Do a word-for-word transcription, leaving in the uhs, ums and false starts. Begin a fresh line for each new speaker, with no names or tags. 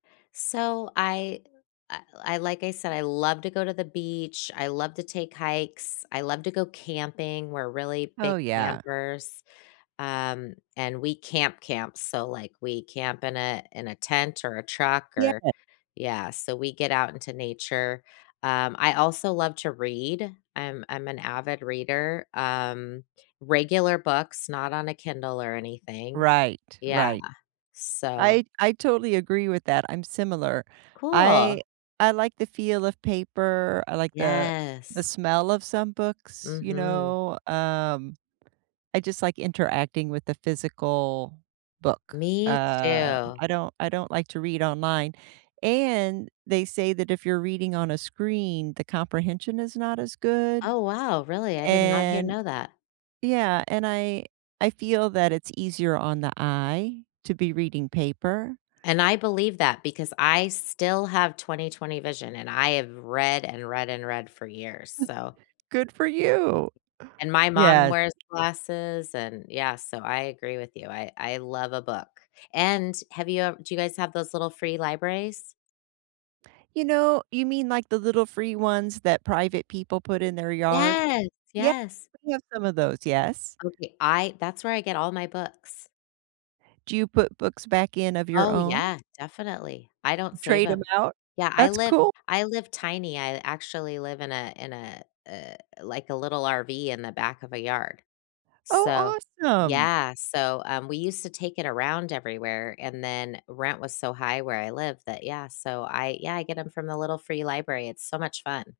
So, I I I like I said, I love to go to the beach, I love to take hikes, I love to go camping. We're really
Oh,
big
yeah.
campers, um, and we camp, camp. So, like, we camp in a in a tent or a truck or,
Yeah.
yeah, so we get out into nature. Um, I also love to read. I'm I'm an avid reader, um, regular books, not on a Kindle or anything.
Right,
Yeah.
right.
So
I I totally agree with that, I'm similar,
Cool.
I I like the feel of paper. I like the the
Yes.
smell of some books, you
Mhm.
know, um, I just like interacting with a physical book.
Me
Uh,
too.
I don't I don't like to read online, and they say, that if you're reading on a screen, the comprehension is not as good,
Oh, wow, really, I did not hear
and,
know that.
yeah, and I I feel that it's easier on the eye to be reading paper.
And I believe that because I still have twenty-twenty, vision, and I have read, and read, and read for years, so
Good for you.
And my mom
Yes.
wears glasses and Yeah, so I agree with you. I I love a book, and have you ev Do you guys have those little free libraries?
You know, you mean, like, the little free ones that private people put in their yard?
Yes!
Yeah,
Yes.
we have some of those. Yes.
Okay. I That's where I get all my books.
Do you put books back in of your
Oh,
own?
yeah. Definitely. I don't save
Trade 'em
'em.
out?
Yeah, I
That's
live
cool.
I live tiny. I actually live in a in a, eh, like, a little RV in the back of a yard. So,
Oh, awesome.
yeah. So, um, we used to take it around everywhere, and then rent was so high where I live that Yeah, so I Yeah, I get ‘em from the little free library. It's so much fun.